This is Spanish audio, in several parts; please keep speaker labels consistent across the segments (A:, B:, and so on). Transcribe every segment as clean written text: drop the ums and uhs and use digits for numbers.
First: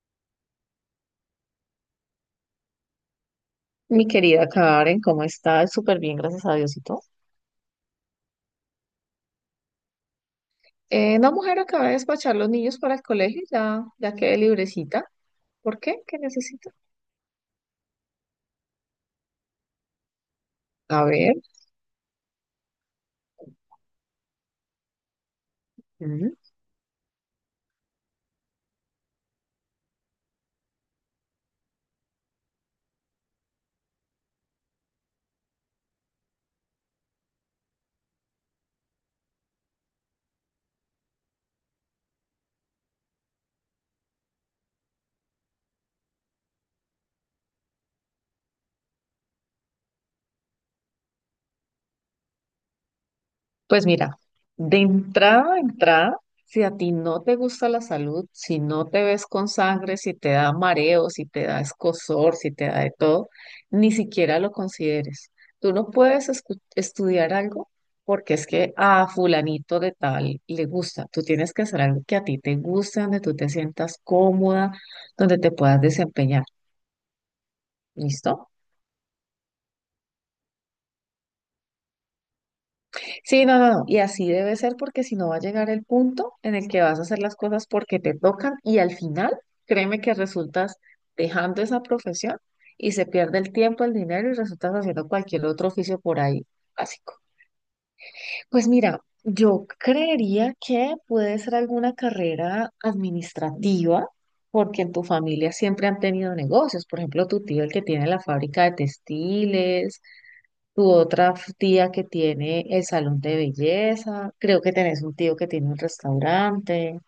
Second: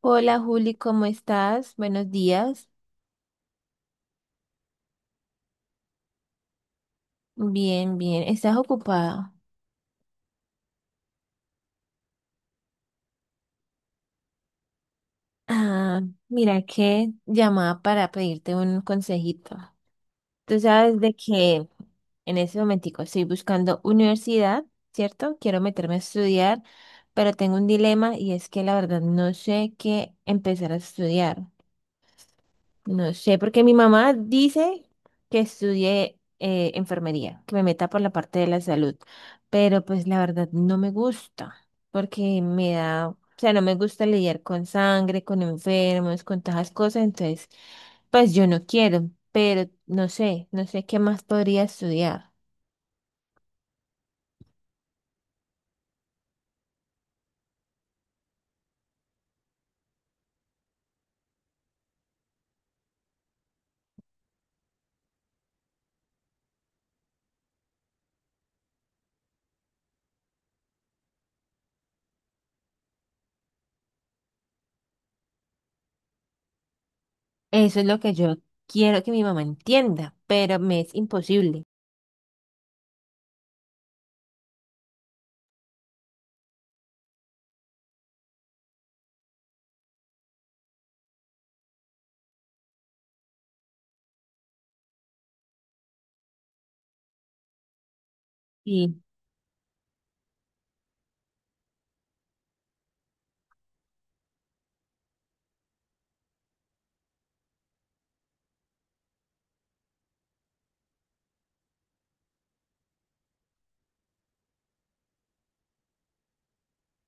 A: Hola Juli, ¿cómo estás? Buenos días.
B: Mi querida Karen, ¿cómo estás? Súper bien, gracias a Diosito.
A: Bien, bien. ¿Estás ocupada?
B: No, mujer, acaba de despachar los niños para el colegio, ya quedé librecita. ¿Por
A: Ah,
B: qué? ¿Qué
A: mira
B: necesito?
A: que llamaba para pedirte un consejito. Tú sabes
B: A
A: de
B: ver.
A: que en ese momentico estoy buscando universidad, ¿cierto? Quiero meterme a estudiar, pero tengo un dilema y es que la verdad no sé qué empezar a estudiar. No sé, porque mi mamá dice que estudie enfermería, que me meta por la parte de la salud, pero pues la verdad no me gusta, porque me da, o sea, no me gusta lidiar con sangre, con enfermos, con todas esas cosas, entonces, pues yo no quiero, pero no sé qué más podría estudiar.
B: Pues mira, de entrada a entrada, si a ti no te gusta la salud, si no te ves con sangre, si te da mareo, si te da escozor, si te da de todo, ni siquiera lo consideres. Tú no puedes estudiar algo porque es que a fulanito de tal le gusta. Tú tienes que hacer algo que a ti te guste, donde tú te sientas cómoda, donde te puedas desempeñar.
A: Eso es lo que yo
B: ¿Listo?
A: quiero que mi mamá entienda, pero me es imposible.
B: Sí, no, no, no. Y así debe ser porque si no va a llegar el punto en el que vas a hacer las cosas porque te tocan y al final, créeme que resultas dejando esa profesión y se pierde el tiempo, el dinero y resultas haciendo cualquier otro oficio por ahí básico. Pues mira,
A: Sí,
B: yo creería que puede ser alguna carrera administrativa porque en tu familia siempre han tenido negocios. Por ejemplo, tu tío el que tiene la fábrica de textiles, tu otra tía que tiene el salón de belleza, creo que tenés un tío que tiene un restaurante.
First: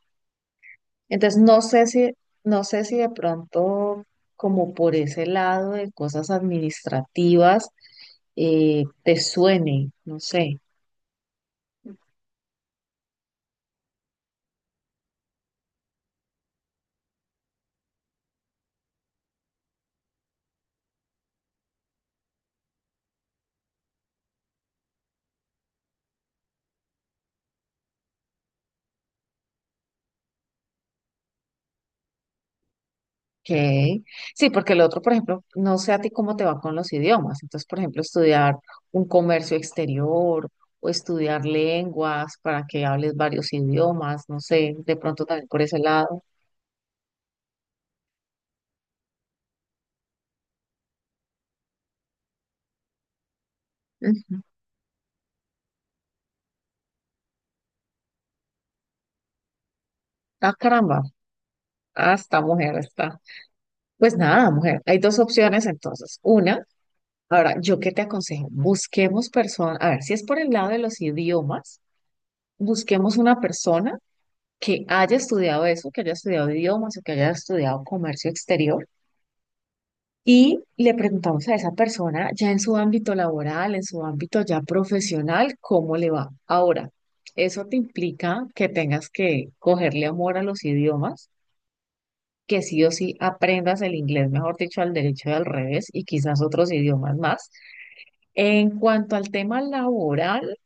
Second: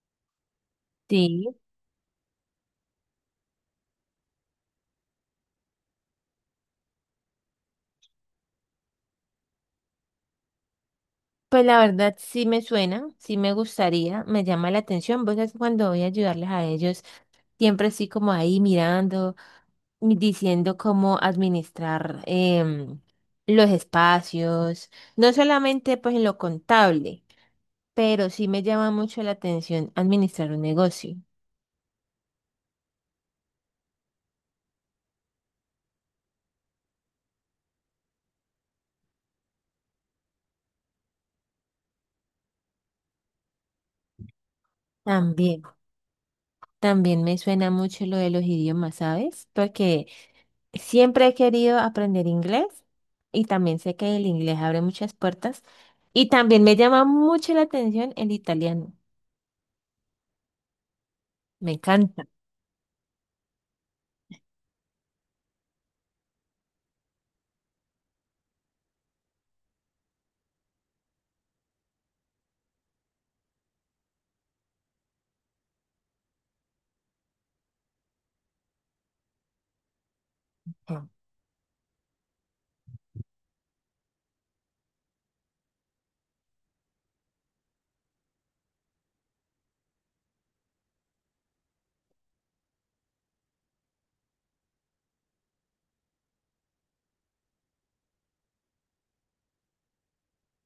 B: Entonces,
A: sí.
B: no sé si de pronto, como por ese lado de cosas administrativas, te suene, no sé.
A: Pues la verdad sí me suena, sí me gustaría, me llama la atención. Vos sabés que cuando voy a ayudarles a ellos, siempre así como ahí mirando, diciendo cómo administrar los espacios, no solamente pues en lo contable, pero sí me llama mucho la atención administrar un negocio
B: Ok. Sí, porque el otro, por ejemplo, no sé a ti cómo te va con los idiomas. Entonces, por ejemplo, estudiar un comercio exterior o estudiar lenguas para que hables varios idiomas, no sé, de pronto también
A: también.
B: por ese lado.
A: También me suena mucho lo de los idiomas, ¿sabes? Porque siempre he querido aprender inglés y también sé que el inglés abre muchas puertas y también me llama mucho la atención el italiano.
B: Ah, caramba.
A: Me
B: Ah,
A: encanta.
B: esta mujer está. Pues nada, mujer. Hay dos opciones entonces. Una, ahora, ¿yo qué te aconsejo? Busquemos personas, a ver, si es por el lado de los idiomas, busquemos una persona que haya estudiado eso, que haya estudiado idiomas o que haya estudiado comercio exterior. Y le preguntamos a esa persona ya en su ámbito laboral, en su ámbito ya profesional, cómo le va. Ahora, eso te implica que tengas que cogerle amor a los idiomas, que sí o sí aprendas el inglés, mejor dicho, al derecho y al revés y quizás otros idiomas más. En cuanto al tema laboral,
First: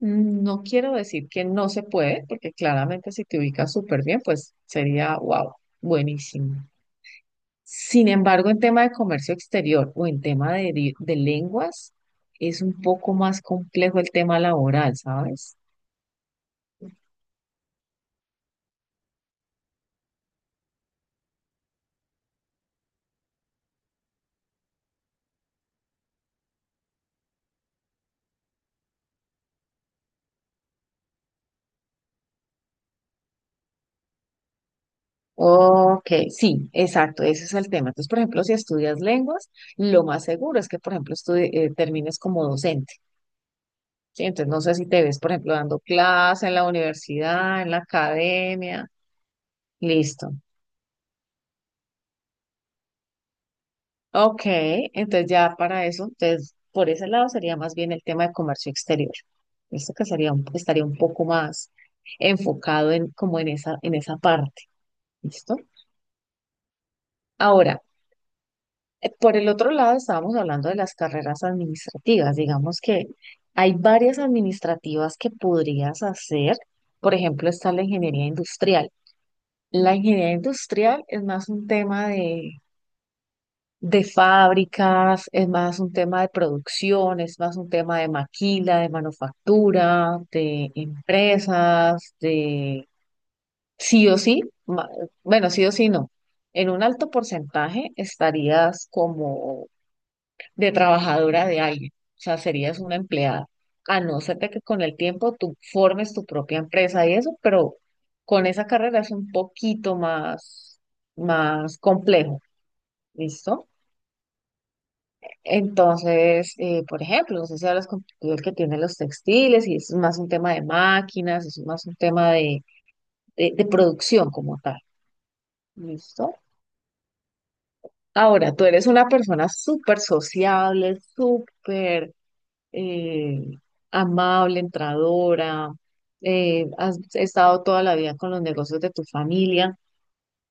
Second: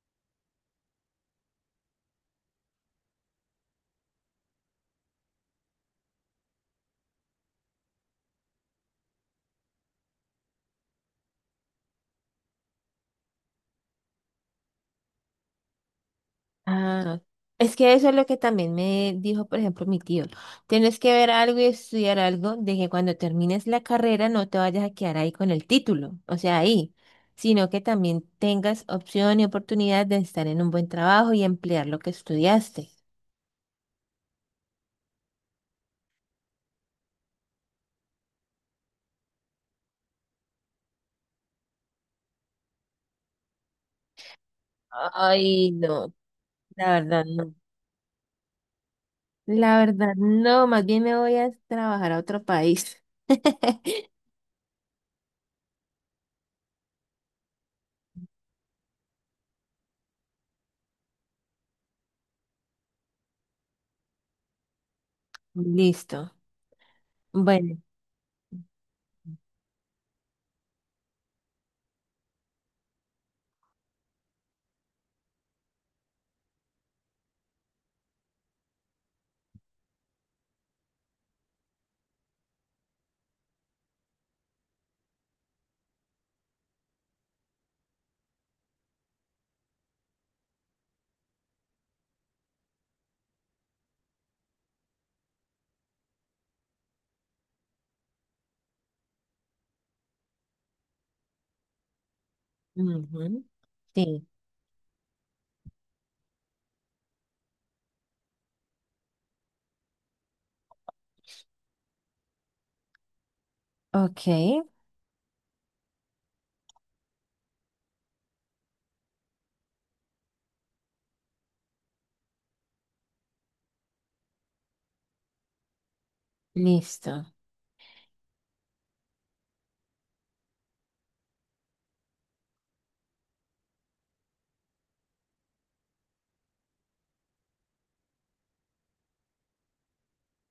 B: no quiero decir que no se puede, porque claramente si te ubicas súper bien, pues sería, wow, buenísimo. Sin embargo, en tema de comercio exterior o en tema de lenguas, es un poco más complejo el tema laboral, ¿sabes?
A: Ah, es que eso es lo que también me dijo, por ejemplo, mi tío. Tienes que ver algo y estudiar algo de que cuando termines la carrera no te vayas a quedar ahí con el título, o sea, ahí, sino que también tengas opción y oportunidad de estar en un buen trabajo y emplear lo que estudiaste.
B: Ok, sí, exacto, ese es el tema. Entonces, por ejemplo, si estudias lenguas, lo más seguro es que, por ejemplo, termines como docente, ¿sí? Entonces, no sé si te ves, por ejemplo,
A: Ay,
B: dando
A: no,
B: clase en la
A: la verdad no.
B: universidad, en la academia,
A: La verdad
B: listo.
A: no, más bien me voy a trabajar a otro país.
B: Ok, entonces ya para eso, entonces, por ese lado sería más bien el tema de comercio exterior. Esto que estaría un poco más enfocado en como en en esa parte, ¿listo?
A: Listo. Bueno.
B: Ahora, por el otro lado, estábamos hablando de las carreras administrativas. Digamos que hay varias administrativas que podrías hacer. Por ejemplo, está la ingeniería industrial. La ingeniería industrial es más un tema de fábricas, es más un tema de producción, es más un tema de maquila, de manufactura, de empresas, de sí o sí. ma- Bueno, sí o sí no. En un alto porcentaje estarías como de trabajadora de alguien, o sea, serías una
A: Ujú.
B: empleada, a no
A: Sí,
B: ser de que con el tiempo tú formes tu propia empresa y eso, pero con esa carrera es un poquito más, más complejo, ¿listo?
A: ok,
B: Entonces, por ejemplo, no sé si hablas con tu tío el que tiene los textiles y es más un tema de máquinas, es más un tema de producción como tal, ¿listo?
A: listo.
B: Ahora, tú eres una persona súper sociable, súper eh, amable, entradora, has estado toda la vida con los negocios de tu familia.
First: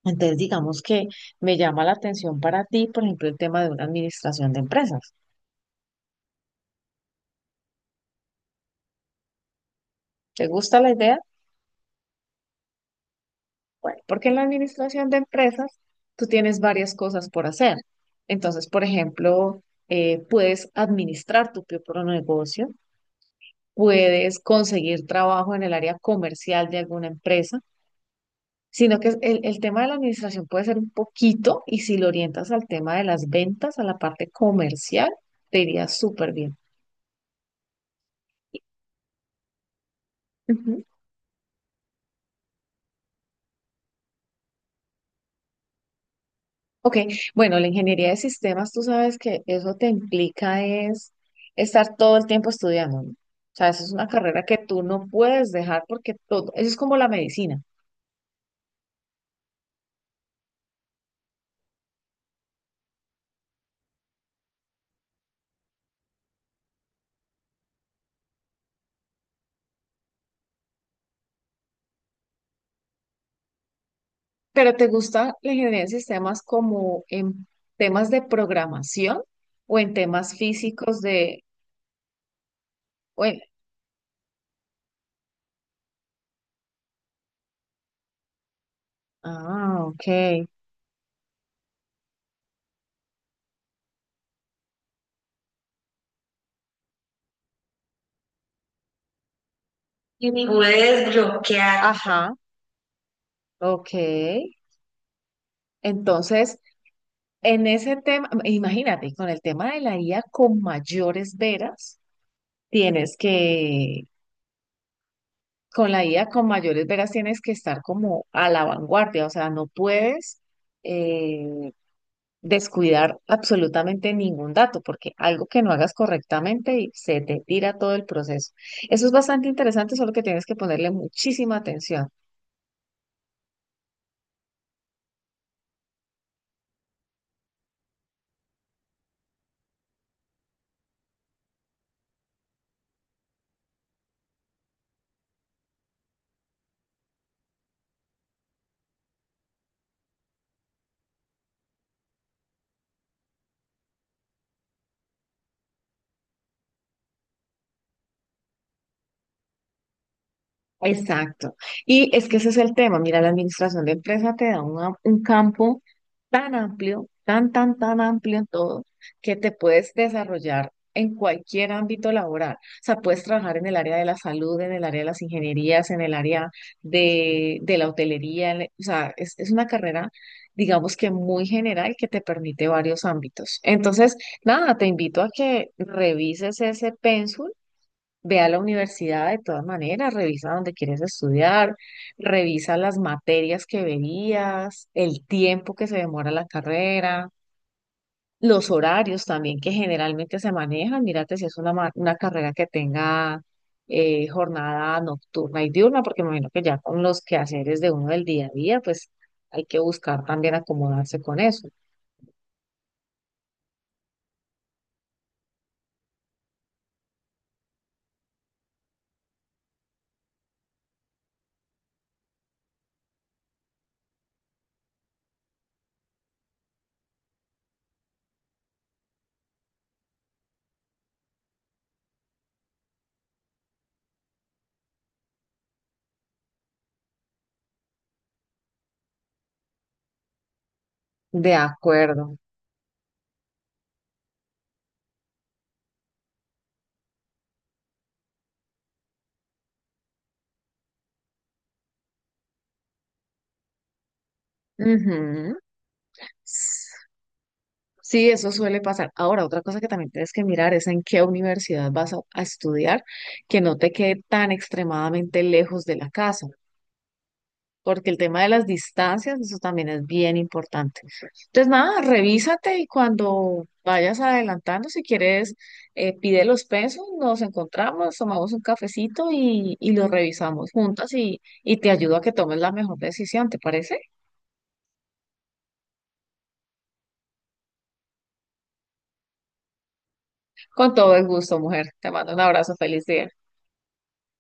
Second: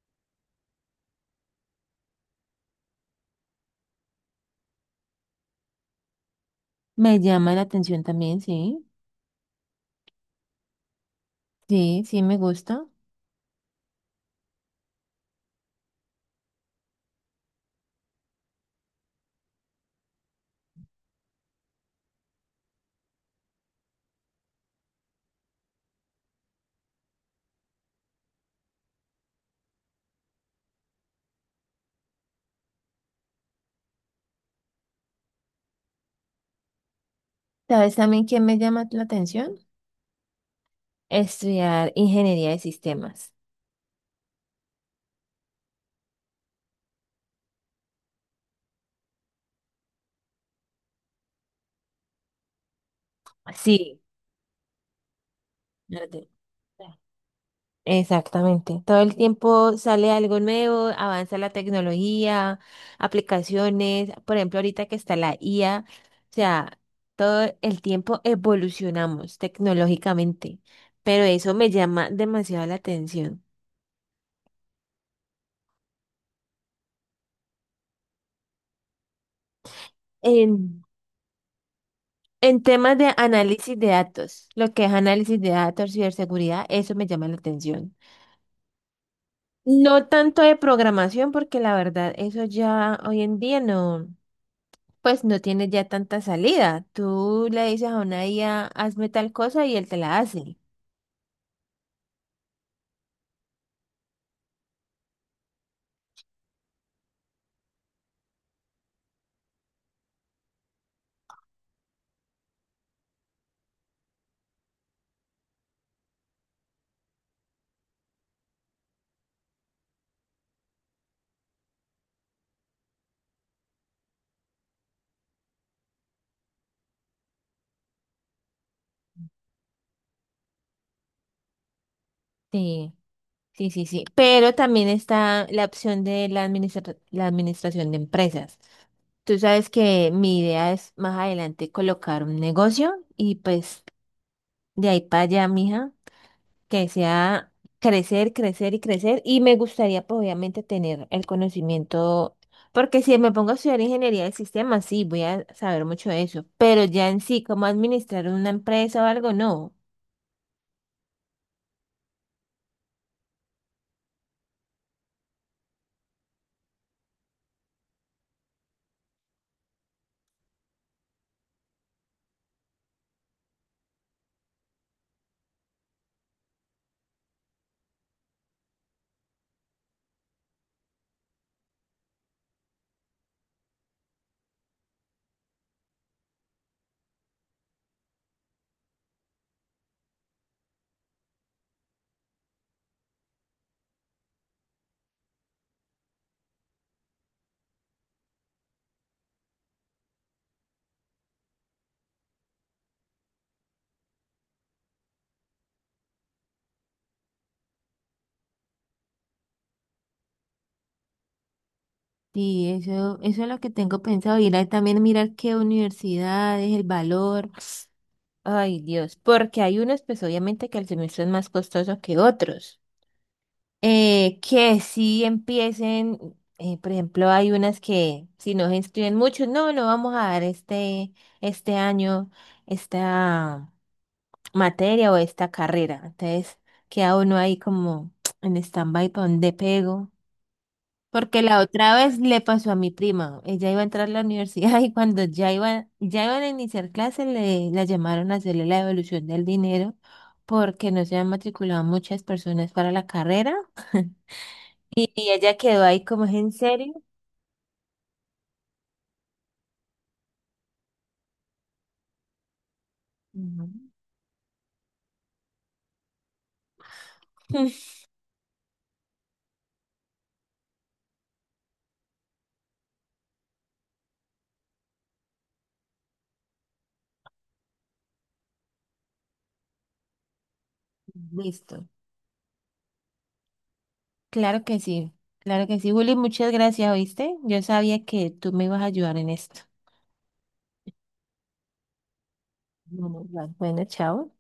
B: Entonces, digamos que me llama la atención para ti, por ejemplo, el tema de una administración de empresas.
A: Me llama la atención también, sí.
B: ¿Te gusta la idea?
A: Sí, sí, me gusta.
B: Bueno, porque en la administración de empresas tú tienes varias cosas por hacer. Entonces, por ejemplo, puedes administrar tu propio negocio, puedes conseguir trabajo en el área comercial de alguna empresa, sino que el tema de la administración puede ser un poquito y si lo orientas al tema de las ventas, a la parte comercial, te iría súper bien.
A: ¿Sabes también quién me llama la atención?
B: Ujú.
A: Estudiar ingeniería de sistemas.
B: Ok, bueno, la ingeniería de sistemas, tú sabes que eso te implica es estar todo el tiempo estudiando, ¿no? O sea, eso es
A: Sí.
B: una carrera que tú no puedes dejar porque
A: Arte.
B: todo, eso es como la medicina.
A: Exactamente. Todo el tiempo sale algo nuevo, avanza la tecnología, aplicaciones. Por ejemplo, ahorita que está la IA, o sea, todo el tiempo evolucionamos tecnológicamente, pero eso me llama demasiado la atención.
B: ¿Pero te gusta la ingeniería de sistemas como en temas de programación o en temas
A: En-
B: físicos de,
A: En temas de
B: bueno,
A: análisis de datos, lo que es análisis de datos, ciberseguridad, eso me llama la atención.
B: ah,
A: No tanto
B: ok.
A: de programación, porque la verdad, eso ya hoy en día no, pues no tiene ya tanta salida. Tú le dices a una IA, hazme tal cosa y él te la
B: Y
A: hace.
B: pude desbloquear. Ajá, ok. Entonces, en ese tema, imagínate, con el tema de la IA con mayores veras, tienes que, con la IA con mayores veras tienes que estar como a la vanguardia, o sea, no puedes eh, descuidar absolutamente ningún dato, porque algo que no hagas correctamente y se te tira todo el proceso. Eso es bastante interesante, solo que tienes que ponerle muchísima atención.
A: Sí, sí, sí, sí. Pero también está la opción de la la administración de empresas. Tú sabes que mi idea es más adelante colocar un negocio y pues de ahí para allá, mija. Que sea crecer, crecer y crecer. Y me gustaría, pues, obviamente, tener el conocimiento, porque si me pongo a estudiar ingeniería del sistema, sí, voy a saber mucho de eso, pero ya en sí, cómo administrar una empresa o algo, no.
B: Exacto. Y es que ese es el tema. Mira, la administración de empresa te da un campo tan amplio, tan amplio en todo, que te puedes desarrollar en cualquier ámbito laboral. O sea, puedes trabajar en el área de la salud, en el área de las ingenierías, en el área de la hotelería. O sea, es una carrera, digamos que muy general que te permite varios ámbitos. Entonces, nada, te invito a que revises ese pénsul. Ve a la universidad de todas maneras, revisa dónde quieres estudiar, revisa las materias que verías, el tiempo que se demora la carrera, los horarios también que generalmente se manejan. Mírate si es una carrera que tenga jornada nocturna y diurna, porque me imagino que ya con los quehaceres de uno del día a día, pues hay que buscar también acomodarse con eso.
A: Sí, eso es lo que tengo pensado, ir a también mirar qué universidades, el valor. Ay, Dios, porque hay unos, pues obviamente que el semestre es más costoso que otros. Que sí empiecen, por ejemplo, hay unas que si no se inscriben muchos, no, no vamos a dar este, este año esta materia o esta carrera. Entonces queda uno ahí como en stand-by para dónde pego. Porque
B: De
A: la otra vez
B: acuerdo.
A: le pasó a mi prima, ella iba a entrar a la universidad y cuando ya iba, ya iban a iniciar clases le la llamaron a hacerle la devolución del dinero porque no se habían matriculado muchas personas para la carrera. Y ella
B: Ujú.
A: quedó ahí como, ¿es en serio?
B: Sí, eso suele pasar. Ahora, otra cosa que también tienes que mirar es en qué universidad a estudiar, que
A: Ujú.
B: no te quede tan extremadamente lejos de la casa, porque el tema de las distancias, eso también es bien importante. Entonces, nada, revísate y cuando vayas adelantando, si quieres, pide los pesos, nos encontramos, tomamos un cafecito y lo revisamos juntas y
A: Listo.
B: te ayudo a que tomes la mejor decisión, ¿te parece?
A: Claro que sí. Claro que sí, Juli, muchas gracias, ¿oíste? Yo sabía que tú me ibas a ayudar en esto.
B: Con todo el gusto, mujer. Te mando un abrazo, feliz
A: Bueno,
B: día.
A: Bueno, chao.